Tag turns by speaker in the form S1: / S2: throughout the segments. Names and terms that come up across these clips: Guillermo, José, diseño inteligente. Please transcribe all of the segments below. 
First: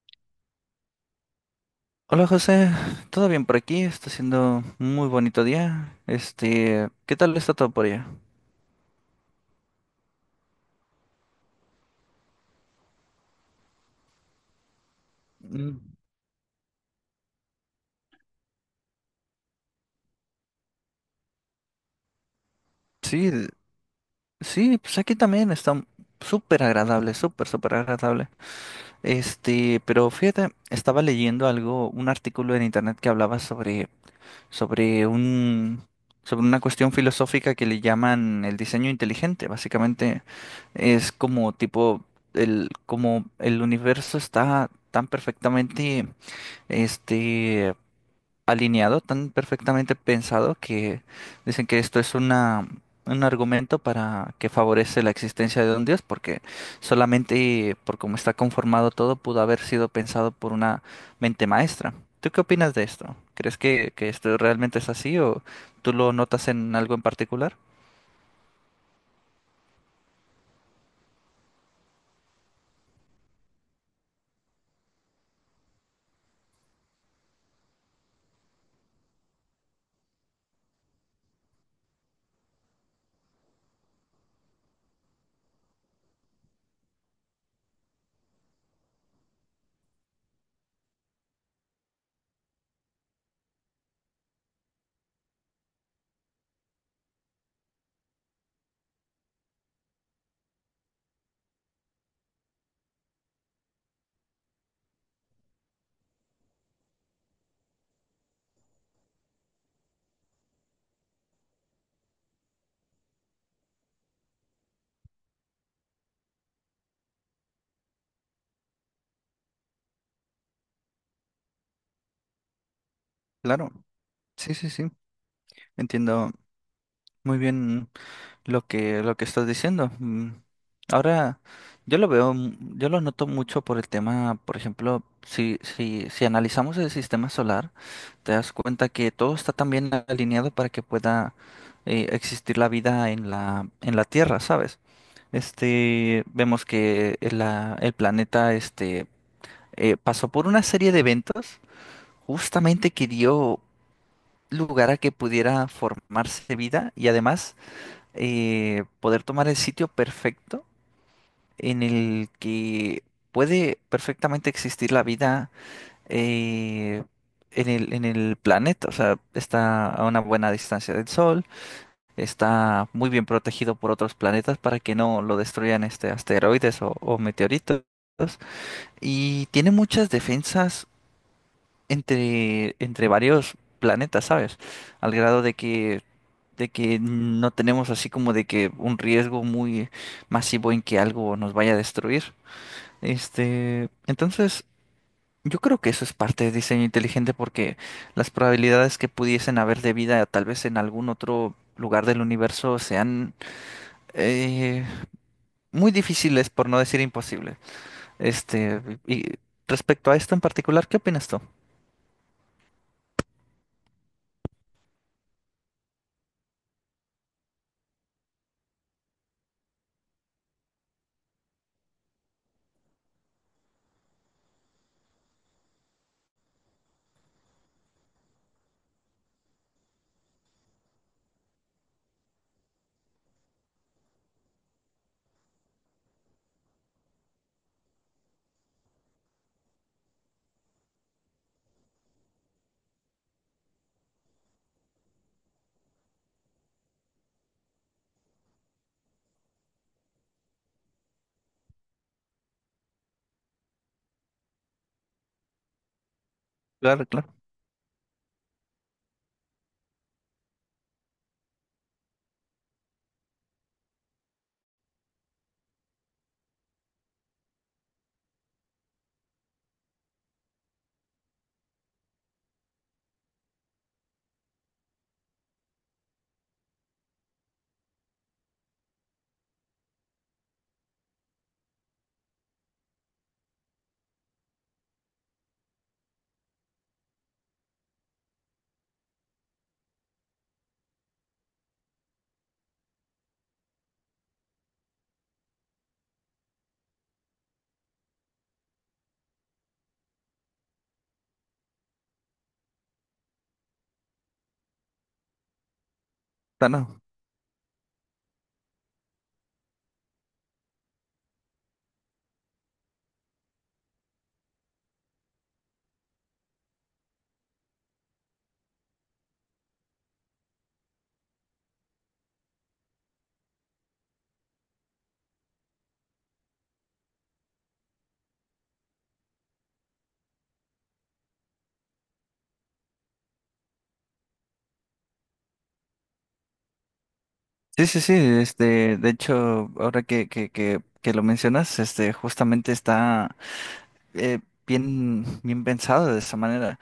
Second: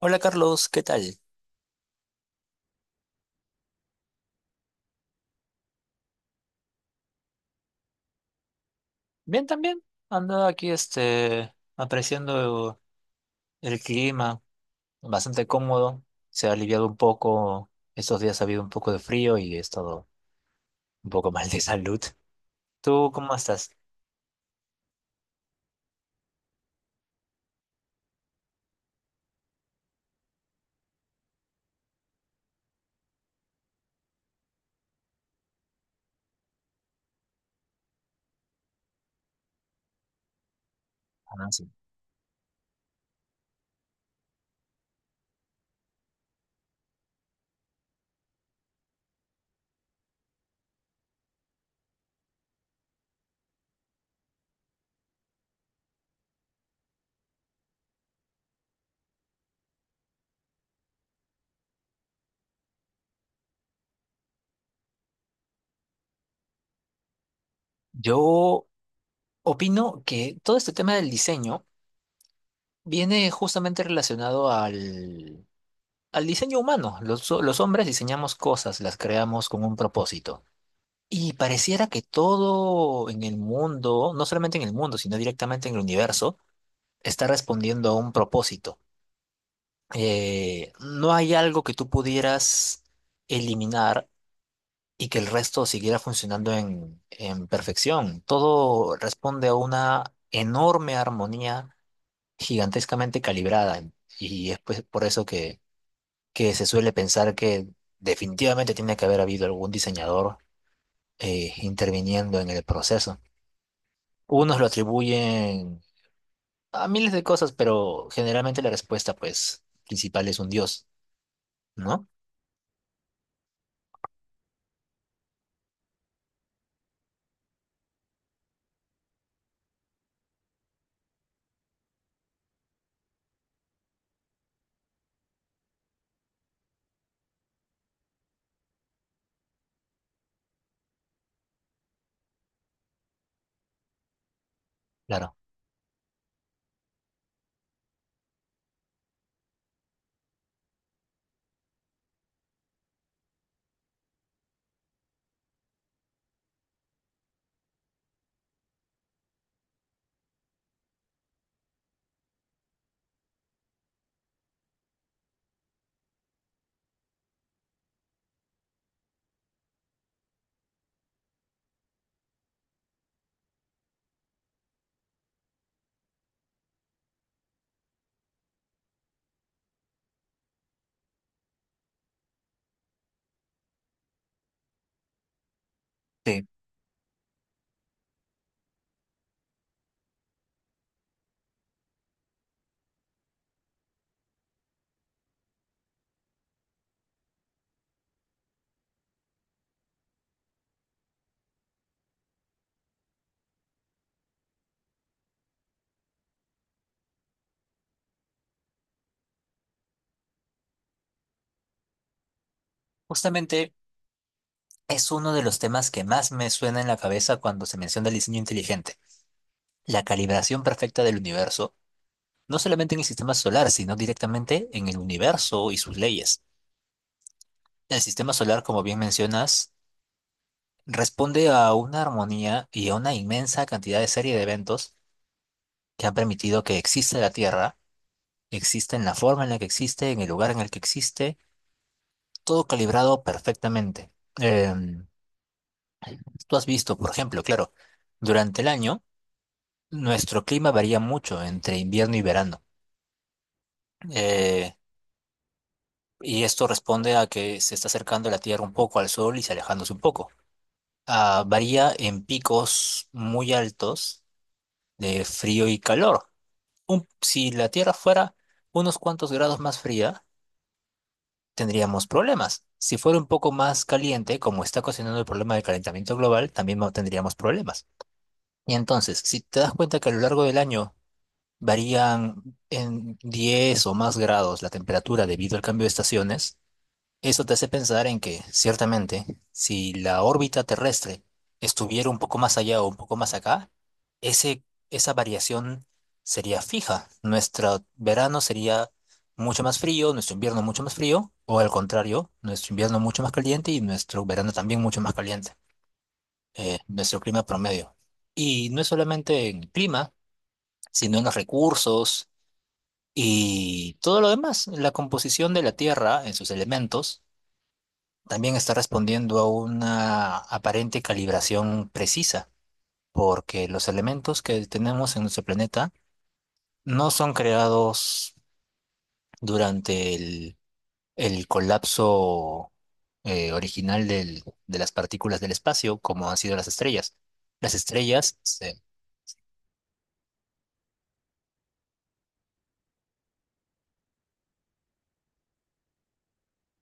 S1: Hola Carlos, ¿qué tal?
S2: Hola José, ¿todo bien por aquí? Está siendo un muy bonito día. Este, ¿qué tal está todo por allá?
S1: Bien también. Ando aquí apreciando el clima, bastante
S2: Mm,
S1: cómodo. Se ha aliviado un poco. Estos días ha habido un poco de frío y he estado un poco mal de salud. ¿Tú
S2: sí,
S1: cómo estás?
S2: sí, pues aquí también está súper agradable, súper, súper agradable. Este, pero fíjate, estaba leyendo algo, un artículo en internet que hablaba sobre un, sobre una cuestión filosófica que le llaman el diseño inteligente. Básicamente es
S1: Ah,
S2: como
S1: sí.
S2: tipo como el universo está tan perfectamente este, alineado, tan perfectamente pensado que dicen que esto es un argumento para que favorece la existencia de un Dios, porque solamente por cómo está conformado todo pudo haber sido pensado por una mente maestra. ¿Tú qué opinas de esto? ¿Crees que esto realmente es así o tú lo notas en algo en particular?
S1: Yo opino que todo este tema del diseño viene justamente relacionado al diseño humano. Los hombres diseñamos cosas, las creamos con un propósito. Y pareciera que todo en el mundo, no solamente en el mundo, sino directamente en el universo, está respondiendo a un propósito. No hay algo que tú pudieras eliminar y que el resto siguiera funcionando en perfección. Todo responde a una enorme armonía gigantescamente calibrada. Y es pues por eso que se suele pensar que definitivamente tiene que haber habido algún diseñador interviniendo en el proceso. Unos lo atribuyen a miles de cosas, pero generalmente la respuesta, pues, principal es un dios, ¿no?
S2: Claro, sí, sí, sí. Entiendo muy bien lo lo que estás diciendo. Mm, ahora, yo lo veo, yo lo noto mucho por el tema, por ejemplo, si analizamos el sistema solar, te das cuenta que todo está tan bien alineado para que pueda existir la vida en la Tierra, ¿sabes?
S1: Claro.
S2: Este, vemos que el planeta, este, pasó por una serie de eventos justamente que dio lugar a que pudiera formarse vida y además poder tomar el sitio perfecto en el que puede perfectamente existir la vida eh, en en el planeta. O sea, está a una buena distancia del Sol, está muy bien protegido por otros planetas para que no lo destruyan este asteroides o meteoritos. Y tiene muchas defensas entre varios planetas, ¿sabes? Al grado de que
S1: Sí.
S2: no tenemos así como de que un riesgo muy masivo en que algo nos vaya a destruir. Este, entonces, yo creo que eso es parte de diseño inteligente porque las probabilidades que pudiesen haber de vida tal vez en algún otro lugar del universo sean eh, muy difíciles, por no decir imposible. Este, y respecto a esto en particular, ¿qué opinas tú?
S1: Justamente es uno de los temas que más me suena en la cabeza cuando se menciona el diseño inteligente, la calibración perfecta del universo, no solamente en el sistema solar, sino directamente en el universo y sus leyes. El sistema solar, como bien mencionas, responde a una armonía y a una inmensa cantidad de serie de eventos que han permitido que exista la Tierra existe en la forma en la que existe, en el lugar en el que existe, todo calibrado perfectamente. Em, Tú has visto, por ejemplo, claro, durante el año nuestro clima varía mucho entre invierno y verano. Eh, y esto
S2: Claro,
S1: responde a
S2: claro.
S1: que se está acercando la Tierra un poco al Sol y se alejándose un poco. Ah, varía en picos muy altos de frío y calor. Si la Tierra fuera unos cuantos grados más fría, tendríamos problemas. Si fuera un poco más caliente, como está ocasionando el problema del calentamiento global, también no tendríamos problemas. Y entonces, si te das cuenta que a lo largo del año varían en 10 o más grados la temperatura debido al cambio de estaciones, eso te hace pensar en que, ciertamente, si la órbita terrestre estuviera un poco más allá o un poco más acá, ese, esa variación sería fija. Nuestro verano sería mucho más frío, nuestro invierno mucho más frío, o al contrario, nuestro invierno mucho más caliente y nuestro verano también mucho más caliente,
S2: Ah, no.
S1: nuestro clima promedio. Y no es solamente en el clima, sino en los recursos y todo lo demás, la composición de la Tierra en sus elementos también está respondiendo a una aparente calibración precisa, porque los elementos que tenemos en nuestro planeta no son creados durante el colapso original de las partículas del espacio, como han sido las estrellas. Las
S2: Sí, sí, sí,
S1: estrellas,
S2: este, de hecho, ahora que lo mencionas, este, justamente está eh, bien, bien pensado de esa manera.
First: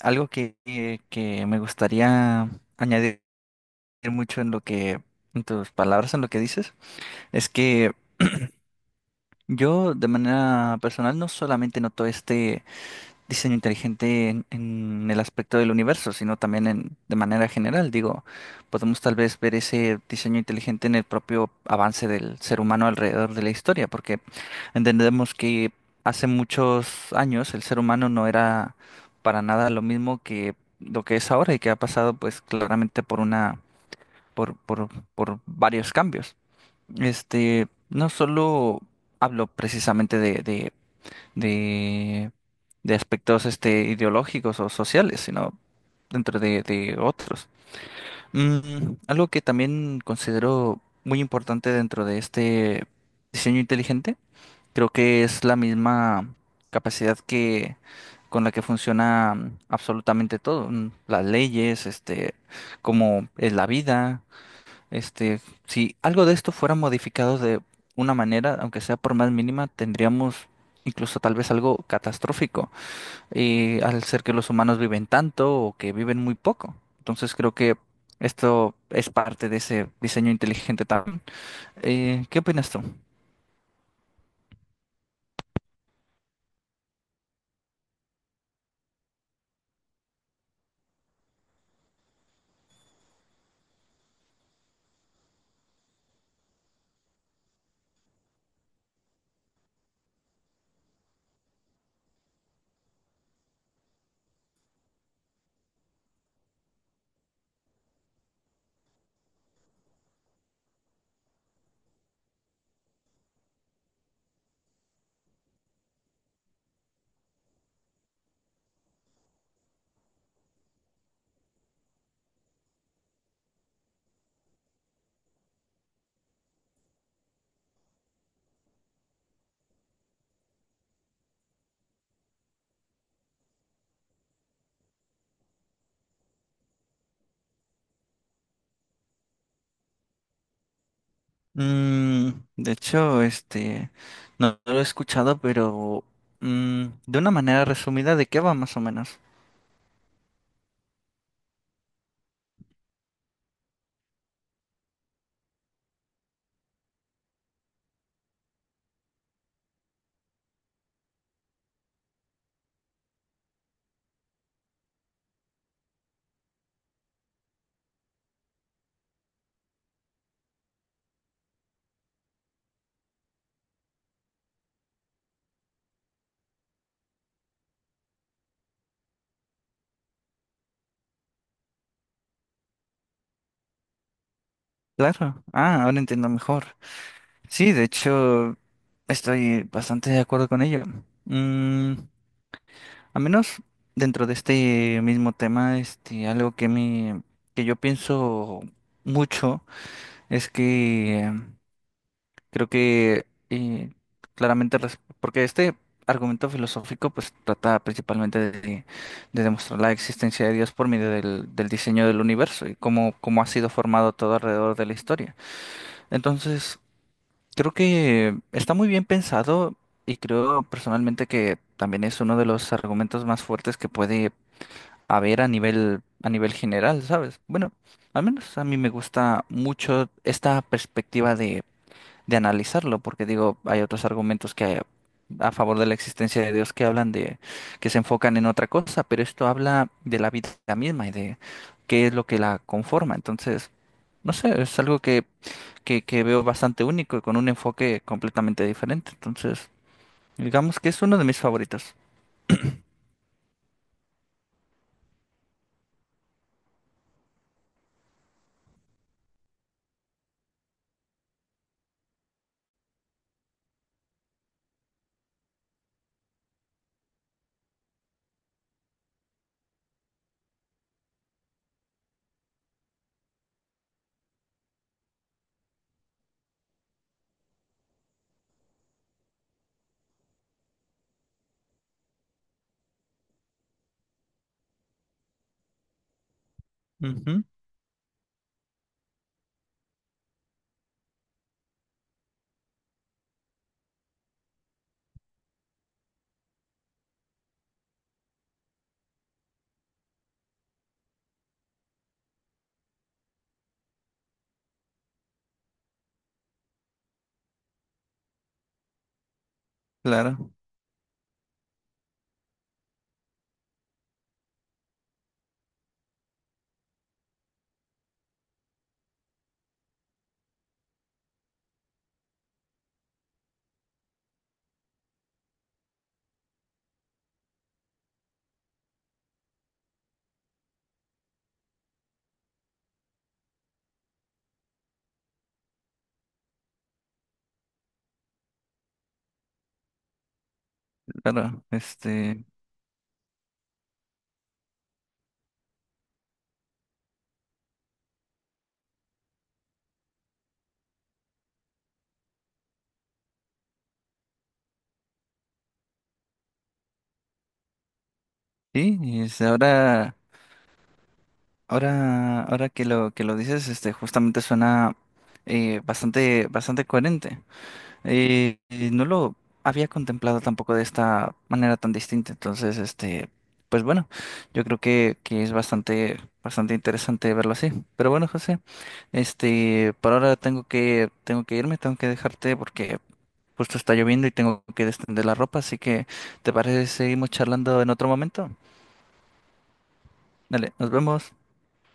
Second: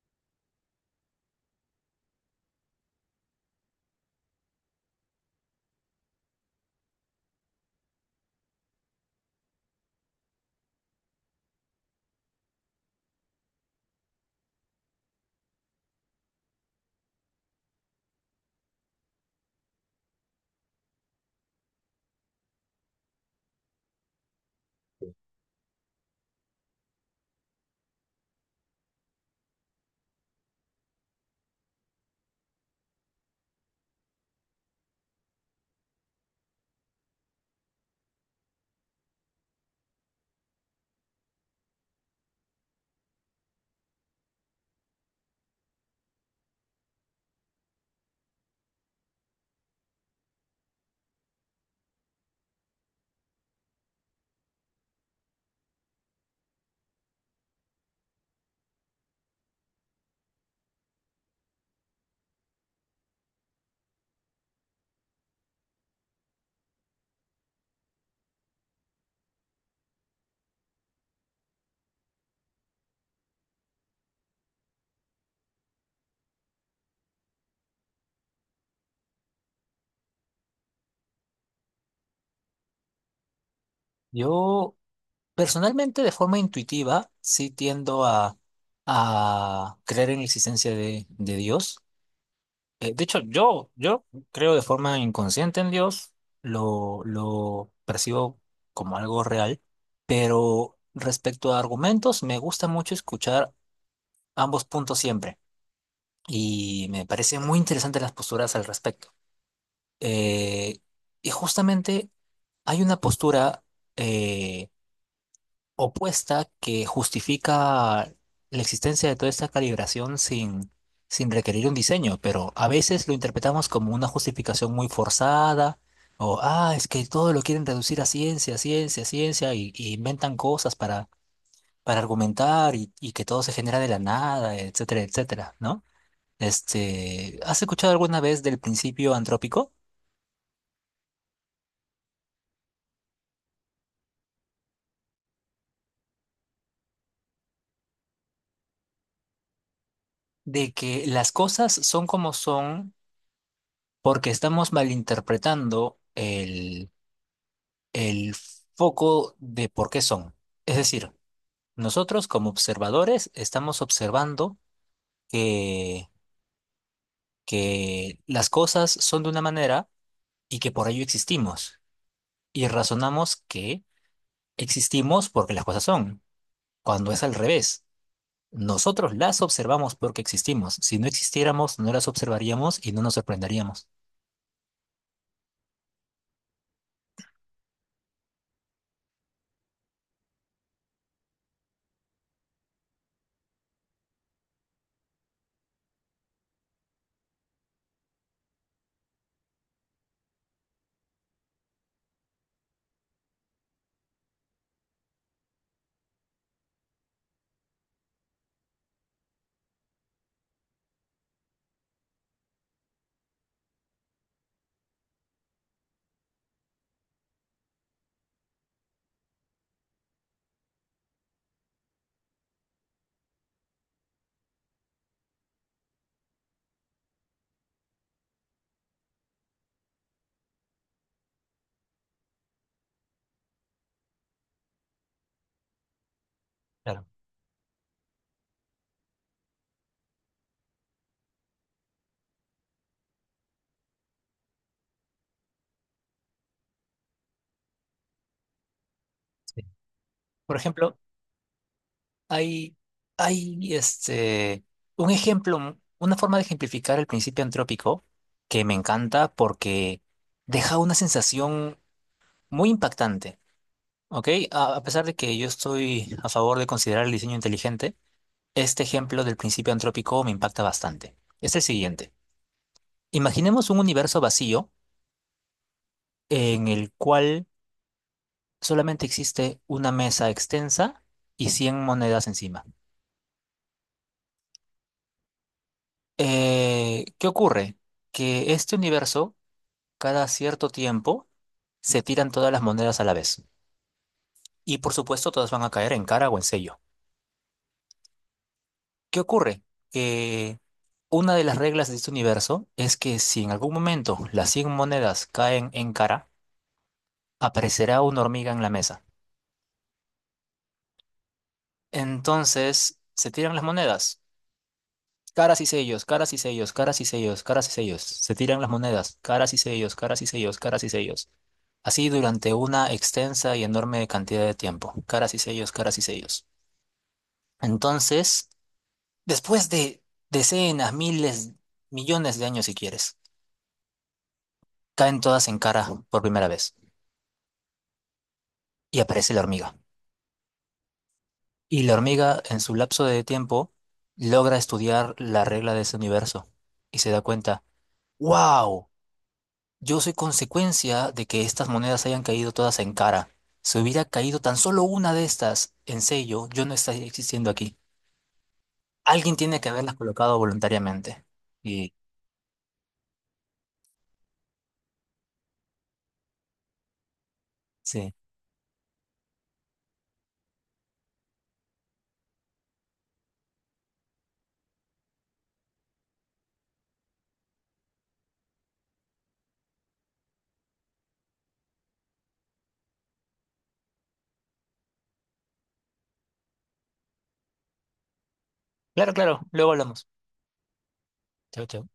S2: Algo que me gustaría añadir mucho en en tus palabras, en lo que dices, es que yo de manera personal no solamente noto este diseño inteligente en el aspecto del universo, sino también en, de manera general. Digo, podemos tal vez ver ese diseño inteligente en el propio avance del ser humano alrededor de la historia, porque entendemos que hace muchos años el ser humano no era para nada lo mismo que lo que es ahora y que ha pasado pues claramente por una, por, por, por varios cambios. Este, no solo hablo precisamente de, de aspectos este, ideológicos o sociales, sino dentro de otros. Mm, algo que también considero muy importante dentro de este diseño inteligente, creo que es la misma capacidad que con la que funciona mm, absolutamente todo, mm, las leyes, este, como es la vida, este, si algo de esto fuera modificado de una manera, aunque sea por más mínima, tendríamos incluso tal vez algo catastrófico, y al ser que los humanos viven tanto o que viven muy poco. Entonces creo que esto es parte de ese diseño inteligente también. ¿Qué opinas tú?
S1: yo personalmente, de forma intuitiva, sí tiendo a creer en la existencia de Dios. De hecho, yo creo de forma inconsciente en Dios, lo percibo como algo real, pero respecto a argumentos, me gusta mucho escuchar ambos puntos siempre y me parecen muy interesantes las posturas al respecto. Eh, y justamente hay una postura eh, opuesta que justifica la existencia de toda esta calibración sin requerir un diseño, pero a veces lo interpretamos como una justificación muy forzada, o, ah, es que todo lo quieren reducir a ciencia, ciencia, ciencia, y inventan cosas para argumentar y que todo se genera de la nada, etcétera, etcétera, ¿no? ¿Has escuchado alguna vez del principio antrópico?
S2: Mm, de hecho, este, no, no lo he escuchado, pero mm, de una manera resumida, ¿de qué va más o menos?
S1: De que las cosas son como son porque estamos malinterpretando el foco de por qué son. Es decir, nosotros como observadores estamos observando que, que las cosas son de una manera y que por ello existimos. Y razonamos que existimos porque las cosas son, cuando es al revés. Nosotros las observamos porque existimos. Si no existiéramos, no las observaríamos y no nos sorprenderíamos.
S2: Claro. Ah, ahora entiendo mejor. Sí, de hecho, estoy bastante de acuerdo con ello. Mm, a menos dentro de este mismo tema, este, algo que yo pienso mucho es que creo que claramente, porque este argumento filosófico pues trata principalmente de demostrar la existencia de Dios por medio del diseño del universo y cómo, cómo ha sido formado todo alrededor de la historia. Entonces, creo que está muy bien pensado y creo personalmente que también es uno de los argumentos más fuertes que puede haber a nivel general, ¿sabes? Bueno, al menos a mí me gusta mucho esta perspectiva de analizarlo, porque digo, hay otros argumentos que a favor de la existencia de Dios que
S1: Claro.
S2: hablan de que se enfocan en otra cosa, pero esto habla de la vida misma y de qué es lo que la conforma. Entonces, no sé, es algo que veo bastante único y con un enfoque completamente diferente.
S1: Sí.
S2: Entonces,
S1: Por
S2: digamos que
S1: ejemplo,
S2: es uno de mis favoritos.
S1: Hay, hay un ejemplo, una forma de ejemplificar el principio antrópico que me encanta porque deja una sensación muy impactante, ¿ok? A pesar de que yo estoy a favor de considerar el diseño inteligente, este ejemplo del principio antrópico me impacta bastante. Es el siguiente. Imaginemos un universo vacío en el cual solamente existe una mesa extensa y 100 monedas encima. ¿Qué
S2: Ujú,
S1: ocurre? Que este universo cada cierto tiempo se tiran todas las monedas a la vez. Y por supuesto todas van a caer en cara o en sello. ¿Qué ocurre? Que una de las reglas de este universo es que si en algún momento las 100 monedas caen en cara, aparecerá una hormiga en la mesa.
S2: claro,
S1: Entonces se tiran las monedas. Caras y sellos, caras y sellos, caras y sellos, caras y sellos. Se tiran las monedas, caras y sellos, caras y sellos, caras y sellos. Así durante una extensa y enorme cantidad de tiempo. Caras y sellos, caras y sellos. Entonces, después de decenas, miles, millones de años, si quieres, caen todas en cara por primera vez y aparece la hormiga.
S2: claro.
S1: Y la hormiga,
S2: Este,
S1: en su lapso de tiempo, logra estudiar la regla de ese universo y se da cuenta, wow, yo soy consecuencia de que estas monedas hayan caído todas en cara. Si hubiera caído tan solo una de estas en sello, yo no estaría existiendo aquí.
S2: sí, y
S1: Alguien
S2: este,
S1: tiene que haberlas
S2: ahora,
S1: colocado voluntariamente. Y
S2: ahora que lo dices, este, justamente suena bastante, bastante coherente.
S1: sí,
S2: No lo había contemplado tampoco de esta manera tan distinta. Entonces, este, pues bueno, yo creo que es bastante, bastante interesante verlo así. Pero bueno, José, este, por ahora tengo que irme, tengo que dejarte porque justo está lloviendo y tengo que extender la ropa. Así que, ¿te parece si seguimos charlando en otro momento?
S1: claro, claro, luego hablamos.
S2: Dale, nos vemos.
S1: Chao, chao.